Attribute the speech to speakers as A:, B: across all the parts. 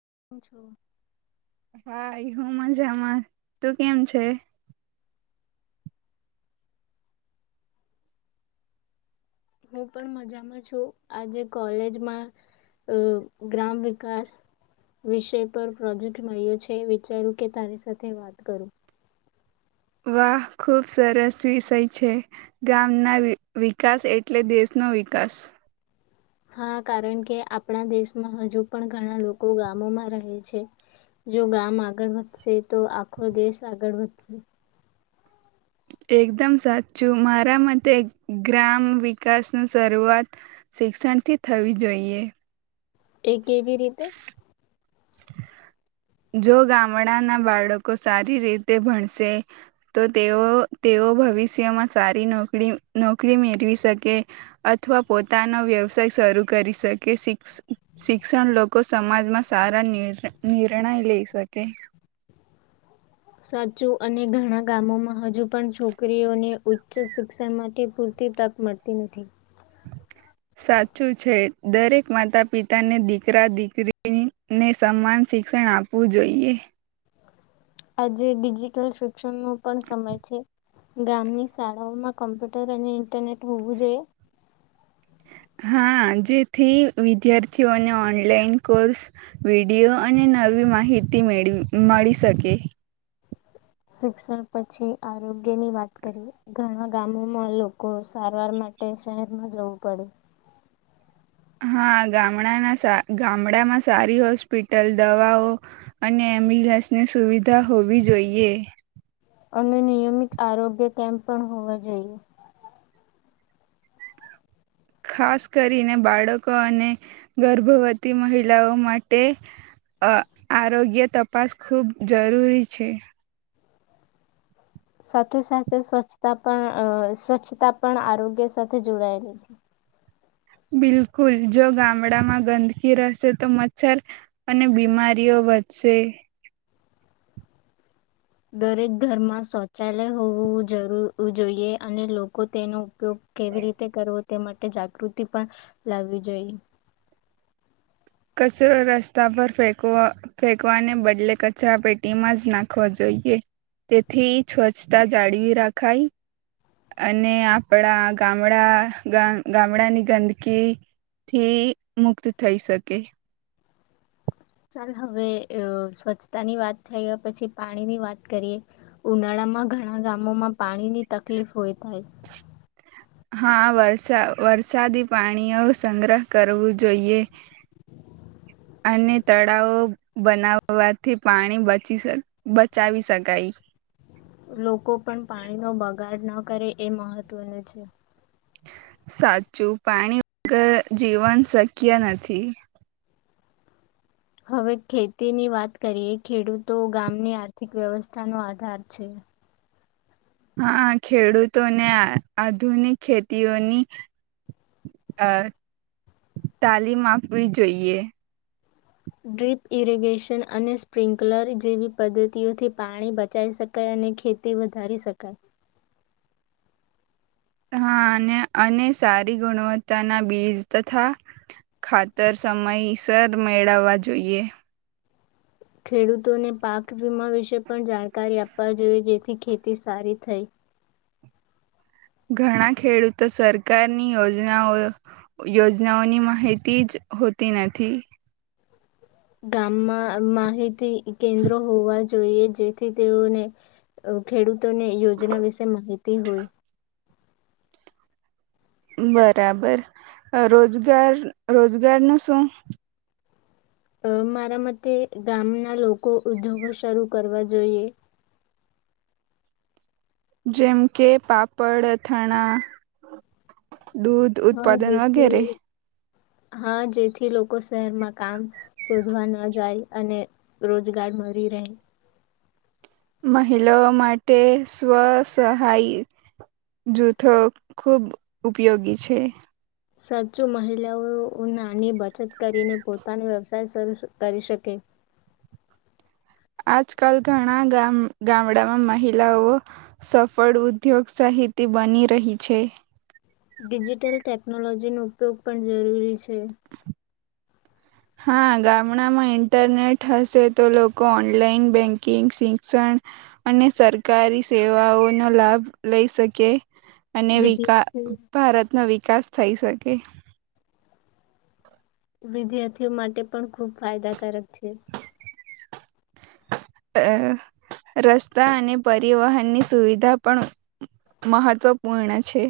A: [inaudible]
B: હા હું મજામાં તું કેમ છે.
A: હું પણ મજામાં છું આજે કોલેજમાં ગ્રામ વિકાસ વિષય પર પ્રોજેક્ટ મળ્યો છે વિચારું કે તારી સાથે વાત કરું.
B: વાહ ખૂબ સરસ વિષય છે ગામના વિકાસ એટલે દેશનો વિકાસ.
A: હા કારણ કે આપણા દેશમાં હજુ પણ ઘણા લોકો ગામોમાં રહે છે, જો ગામ આગળ વધશે તો આખો દેશ આગળ વધશે.
B: એકદમ સાચું મારા મતે ગ્રામ વિકાસની શરૂઆત શિક્ષણથી થવી જોઈએ.
A: એ કેવી રીતે?
B: જો ગામડાના બાળકો સારી રીતે ભણશે, તો તેઓ તેઓ ભવિષ્યમાં સારી નોકરી નોકરી મેળવી શકે, અથવા પોતાનો વ્યવસાય શરૂ કરી શકે શિક્ષણ લોકો સમાજમાં સારા નિ નિર્ણય લેય સકે.
A: સાચું અને ઘણા ગામોમાં હજુ પણ છોકરીઓને ઉચ્ચ શિક્ષણ માટે પૂરતી તક મળતી નથી.
B: સાચું છે દરેક માતા પિતાને દીકરા દીકરીને સમાન શિક્ષણ આપવું જોઈએ.
A: આજે ડીજીિટલ સુ શિક્ષણ નો પણ સમય છે. ગામની શાળાઓમાં કમ્પ્યુટર અને ઇન્ટરનેટ હોવું જોઈએ.
B: હા જેથી વિદ્યાર્થીઓને ઓનલાઈન કોર્સ, વિડીયો અને નવી માહિતી મેળ મળી શકે.
A: શિક્ષણ પછી આરોગ્યની વાત કરી ઘણા ગામોમાં લોકો સારવાર માટે શહેરમાં જવું પડે.
B: હા ગામના ગામડામાં સારી હોસ્પિટલ દવાઓ, અને એમ્બ્યુલન્સની સુવિધા હોવી જોઈએ.
A: અને નિયમિત આરોગ્ય કેમ્પ પણ હોવા જોઈએ.
B: ખાસ કરીને બાળકો અને, ગર્ભવતી મહિલાઓ માટે, આરોગ્ય તપાસ ખૂબ જરૂરી છે.
A: સાથે સાથે સ્વચ્છતા પણ સ્વચ્છતા પણ આરોગ્ય સાથે જોડાયેલી છે.
B: બિલકુલ જો ગામડામાં ગંદકી રહેશે તો મચ્છર, અને બીમારીઓ વધશે.
A: દરેક ઘરમાં શૌચાલય હોવું જરૂ જોઈએ અને લોકો તેનું ઉપયોગ કેવી રીતે કરવો તે માટે જાગૃતિ પણ, લાવવી જોઈએ.
B: કચરો રસ્તા પર ફેકવા ફેંકવાને બદલે કચરા પેટીમાં જ નાખવા જોઈએ, તેથી સ્વચ્છતા જાળવી રાખાય. અને આપણા ગામડા ગામડાની ગંદકી થી મુક્ત થઈ શકે.
A: ચાલ હવે સ્વચ્છતા ની વાત થઈ પછી પાણીની વાત કરીએ, ઉનાળામાં ઘણા ગામોમાં પાણીની તકલીફ હોય થાય.
B: હા વરસા વરસાદી પાણીઓ સંગ્રહ કરવું જોઈએ. અને તળાવ બનાવવાથી પાણી બચી બચાવી શકાય.
A: લોકો પણ પાણી નો બગાડ ના કરે એ મહત્વનું છે.
B: સાચું પાણી વગ જીવન શક્ય નથી.
A: હવે ખેતીની વાત કરીએ ખેડૂતો ગામની આર્થિક વ્યવસ્થાનો આધાર છે.
B: હા ખેડૂતોને આધુનિક ખેતીઓની, તાલીમ આપવી જોઈએ.
A: ડ્રીપ ઇરિગેશન અને સ્પ્રિન્કલર જેવી પદ્ધતિઓથી પાણી બચાઈ શકાય અને ખેતી વધારી શકાય.
B: અને સારી ગુણવત્તાના બીજ તથા, ખાતર સમયસર મેળવવા જોઈએ.
A: ખેડૂતોને પાક વીમા વિશે પણ જાણકારી આપવા જોઈએ જેથી ખેતી સારી થઈ.
B: ઘણા ખેડૂતો સરકારની યોજનાઓ યોજનાઓની માહિતી જ હોતી નથી.
A: ગામમાં માહિતી કેન્દ્રો હોવા જોઈએ જેથી તેઓને, ખેડૂત ની યોજના વિશે માહિતી હોય.
B: બરાબર, રોજગાર રોજગાર નું શું?
A: અ મારા મતે ગામના લોકો ઉદ્યોગો શરૂ કરવા જોઈએ.
B: જેમ કે પાપડ અથણા. દૂધ
A: હા
B: ઉત્પાદન વગેરે.
A: જેથી હા જેથી લોકો શહેરમાં કામ શોધવા ન જાય અને રોજગાર મળી રહે.
B: મહિલાઓ માટે સ્વસહાય જૂથો ખૂબ ઉપયોગી છે.
A: સાચુ મહિલાઓ નાની બચત કરીને પોતાનો વ્યવસાય શરૂ કરી શકે.
B: આજકાલ ઘણા ગામડામાં મહિલાઓ, સફળ ઉદ્યોગ સાહિતી બની રહી છે.
A: ડિજિટલ ટેકનોલોજી નો ઉપયોગ પણ જરૂરી છે.
B: હા ગામડામાં ઇન્ટરનેટ હશે તો લોકો ઓનલાઈન બેંકિંગ શિક્ષણ અને સરકારી સેવાઓનો લાભ લઈ શકે. અને વિકાસ
A: વિદ્યાર્થી
B: ભારતનો વિકાસ થઈ શકે.
A: વિદ્યાર્થીઓ માટે પણ ખૂબ ફાયદાકારક છે.
B: અ રસ્તા અને પરિવહનની સુવિધા પણ મહત્વપૂર્ણ છે.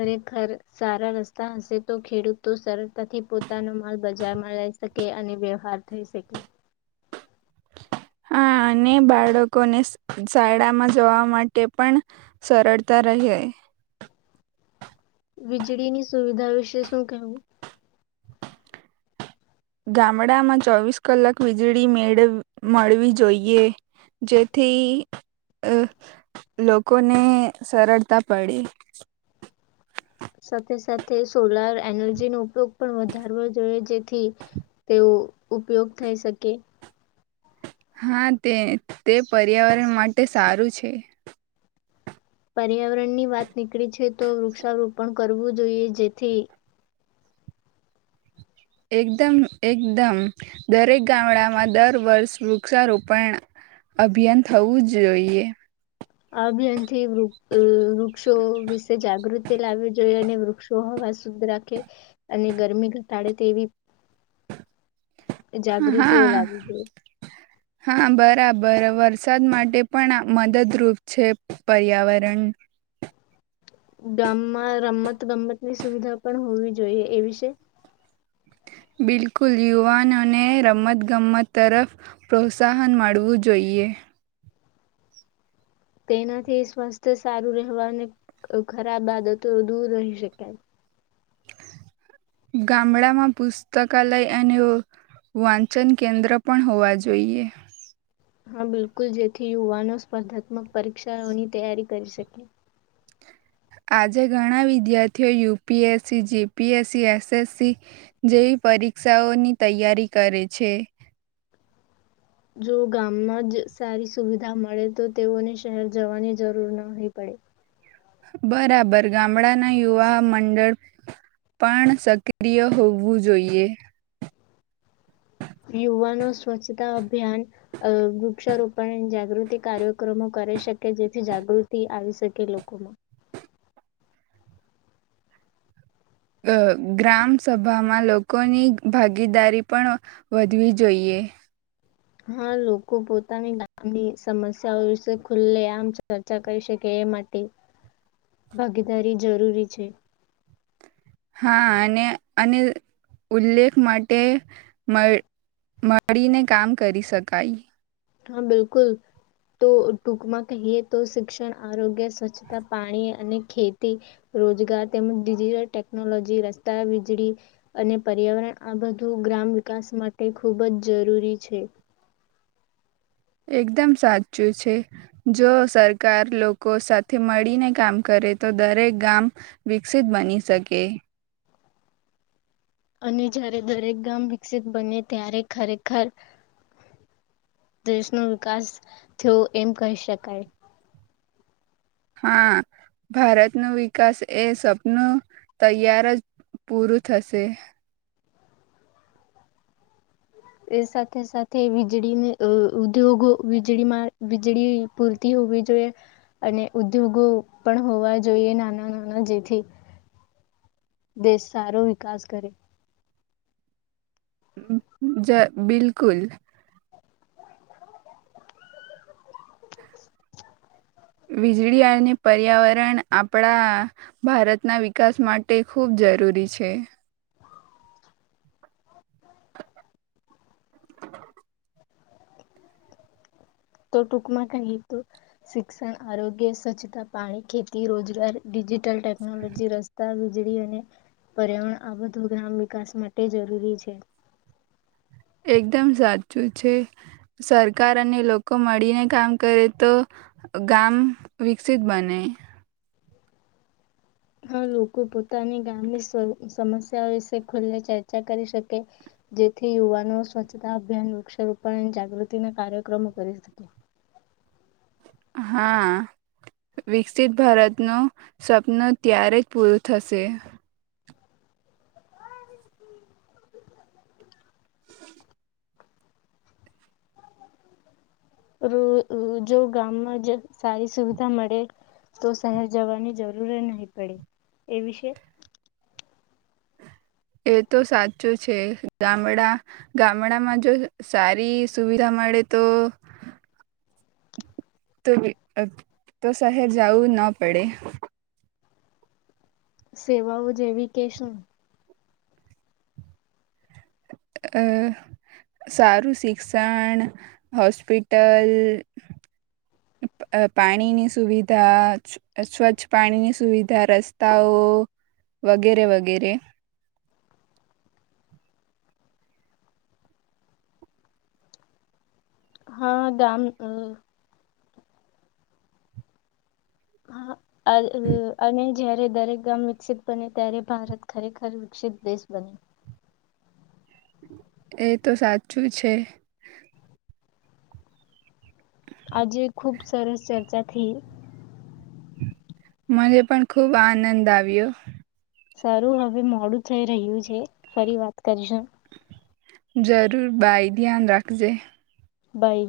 A: ખરેખર સારા રસ્તા હશે તો ખેડૂતો સરળતાથી પોતાનો માલ બજારમાં લઈ શકે અને વ્યવહાર થઈ શકે.
B: હા અને બાળકોને શઝાયડાામાં જોવા માટે પણ સરળતા રહી.
A: વીજળીની સુવિધા વિશે શું કહેવું?
B: ગામડામાં ચોવીસ કલાક વીજળી મેળ મળવી જોઈએ જેથી લોકોને સરળતા પડે.
A: સાથે સાથે સોલાર એનર્જીનો ઉપયોગ પણ વધારવો જોઈએ જેથી તેઓ ઉપયોગ થઈ શકે.
B: હા તે તે પર્યાવરણ માટે સારું છે.
A: પર્યાવરણ ની વાત નીકળી છે તો વૃક્ષારોપણ કરવું જોઈએ જેથી
B: એકદમ એકદમ દરેક ગામડામાં દર વર્ષ વૃક્ષારોપણ અભિયાન થવું જ જોઈએ.
A: આ બ અથી પક્ષો વિશે જાગૃત તે લાવવી જોઈએ અને વૃક્ષો હવા શુદ્ધ રાખે અને ગરમી ઘટાડે તેવી જાગૃતિઓ
B: હા
A: લાવી છેઈ.
B: હા બરાબર વરસાદ માટે પણ મદદરૂપ છે પર્યાવરણ
A: ગામમાં રમત ગમતની સુવિધા પણ હોવી જોઈએ એ વિશે
B: બિલકુલ યુવાનોને રમતગમત તરફ પ્રોત્સાહન મળવું જોઈએ.
A: તેનાથી સ્વાસ્થ્ય સારું રહેવા અને ખરાબ આદતો દૂર રહી શકાય.
B: ગામડામાં પુસ્તકાલય અને વાંચન કેન્દ્ર પણ હોવા જોઈએ.
A: હા બિલકુલ જેથી યુવાનો સ્પર્ધાત્મક પરીક્ષાઓની તૈયારી કરી શકે.
B: આજે ઘણા વિદ્યાર્થીઓ યુપીએસસી જીપીએસસી એસએસસી જેવી પરીક્ષાઓની તૈયારી કરે છે.
A: જો ગામમાં જ સારી સુવિધા મળે તો તેઓને શહેર જવાની જરૂર નહ પડે.
B: બરાબર ગામડાના યુવા મંડળ પણ સક્રિય હોવું જોઈએ.
A: યુવાનો સ્વચ્છતા અભિયાન વૃક્ષારોપણ જાગૃતિ કાર્યક્રમો કરી શકે જેથી જાગૃતિ આવી શકે લોકોમાં
B: ગ્રામ સભામાં લોકોની ભાગીદારી પણ વધવી જોઈએ.
A: હા લોકો પોતાની ગામની સમસ્યાઓ વિશે ખુલ્લે આમ ચર્ચા કરી શકે એ માટે ભાગીદારી જરૂરી છે.
B: હા અને અને ઉલ્લેખ માટે મળ મળીને કામ કરી શકાય.
A: હા બિલકુલ તો ટૂંકમાં કહીએ તો શિક્ષણ આરોગ્ય સ્વચ્છતા પાણી અને ખેતી રોજગાર તેમજ ડિજિટલ ટેકનોલોજી રસ્તા વીજળી અને પર્યાવરણ આ બધું ગ્રામ વિકાસ માટે ખૂબ જ જરૂરી છે.
B: એકદમ સાચું છે જો સરકાર લોકો સાથે મળીને કામ કરે તો દરેક ગામ વિકસિત બની શકે.
A: અને જ્યારે દરેક ગામ વિકસિત બને ત્યારે ખરેખર દેશનો વિકાસ થયો એમ કહી શકાય.
B: હા ભારતનું વિકાસ એ સપનું તૈયાર જ પૂરું થશે.
A: એ સાથે સાથે વીજળીને ઉદ્યોગો વીજળીમાં વીજળી પૂરતી હોવી જોઈએ અને ઉદ્યોગો પણ હોવા જોઈએ નાના નાના જેથી દેશ સારો વિકાસ કરે
B: જ બિલકુલ વીજળી અને પર્યાવરણ આપણા ભારતના વિકાસ માટે ખૂબ જરૂરી છે. [inaudible]
A: તો ટૂંકમાં ક શિક્ષણ આરોગ્ય સ્વચ્છતા પાણી ખેતી રોજગારિ ટેકનોલોજી રસ્તા વીજળી અને પર્યાવરણ આ બધું ગ્રામ વિકાસ માટે જરૂરી છે.
B: એકદમ સાચું છે સરકાર અને લોકો મળીને કામ કરે તો ગામ વિકસિત બને.
A: હ લોકો પોતાની ગામની સમસ્યાઓ વિશે ખુલ્લે ચર્ચા કરી શકે જેથી યુવાનો સ્વચ્છતા અભિયાન વૃક્ષારોપણ અને જાગૃતિના કાર્યક્રમો કરી શકે.
B: હા વિકસિત ભારતનું સપનું ત્યારે જ પૂરું થશે.
A: જો ગામમાં સારી સુવિધા મળે તો શહેર જવાની જરૂર નહી પડે એ વિશે
B: એ તો સાચું છે ગામડા ગામડામાં જો સારી સુવિધા મળે તો તું બી અ તો શહેર જાવું ન પડે.
A: સેવાઓ જેવી કે શું?
B: અ સારું શિક્ષણ, હોસ્પિટલ, અ પાણીની સુવિધા, સ્વચ્છ પાણીની સુવિધા, રસ્તાઓ, વગેરે વગેરે.
A: હહ ગામ અ હા અને જ્યારે દરેક ગામ વિકસિત બને ત્યારે ભારત ખરેખર વિકસિત દેશ બને.
B: એ તો સાચું છે.
A: આજે ખુબ સરસ ચર્ચા થી.
B: મને પણ ખુબ આનંદ આવ્યો.
A: સારું હવે મોડું થઈ રહ્યું છે. ફરી વાત કરીશું.
B: જરૂર બાય ધ્યાન રાખજે.
A: બાઈ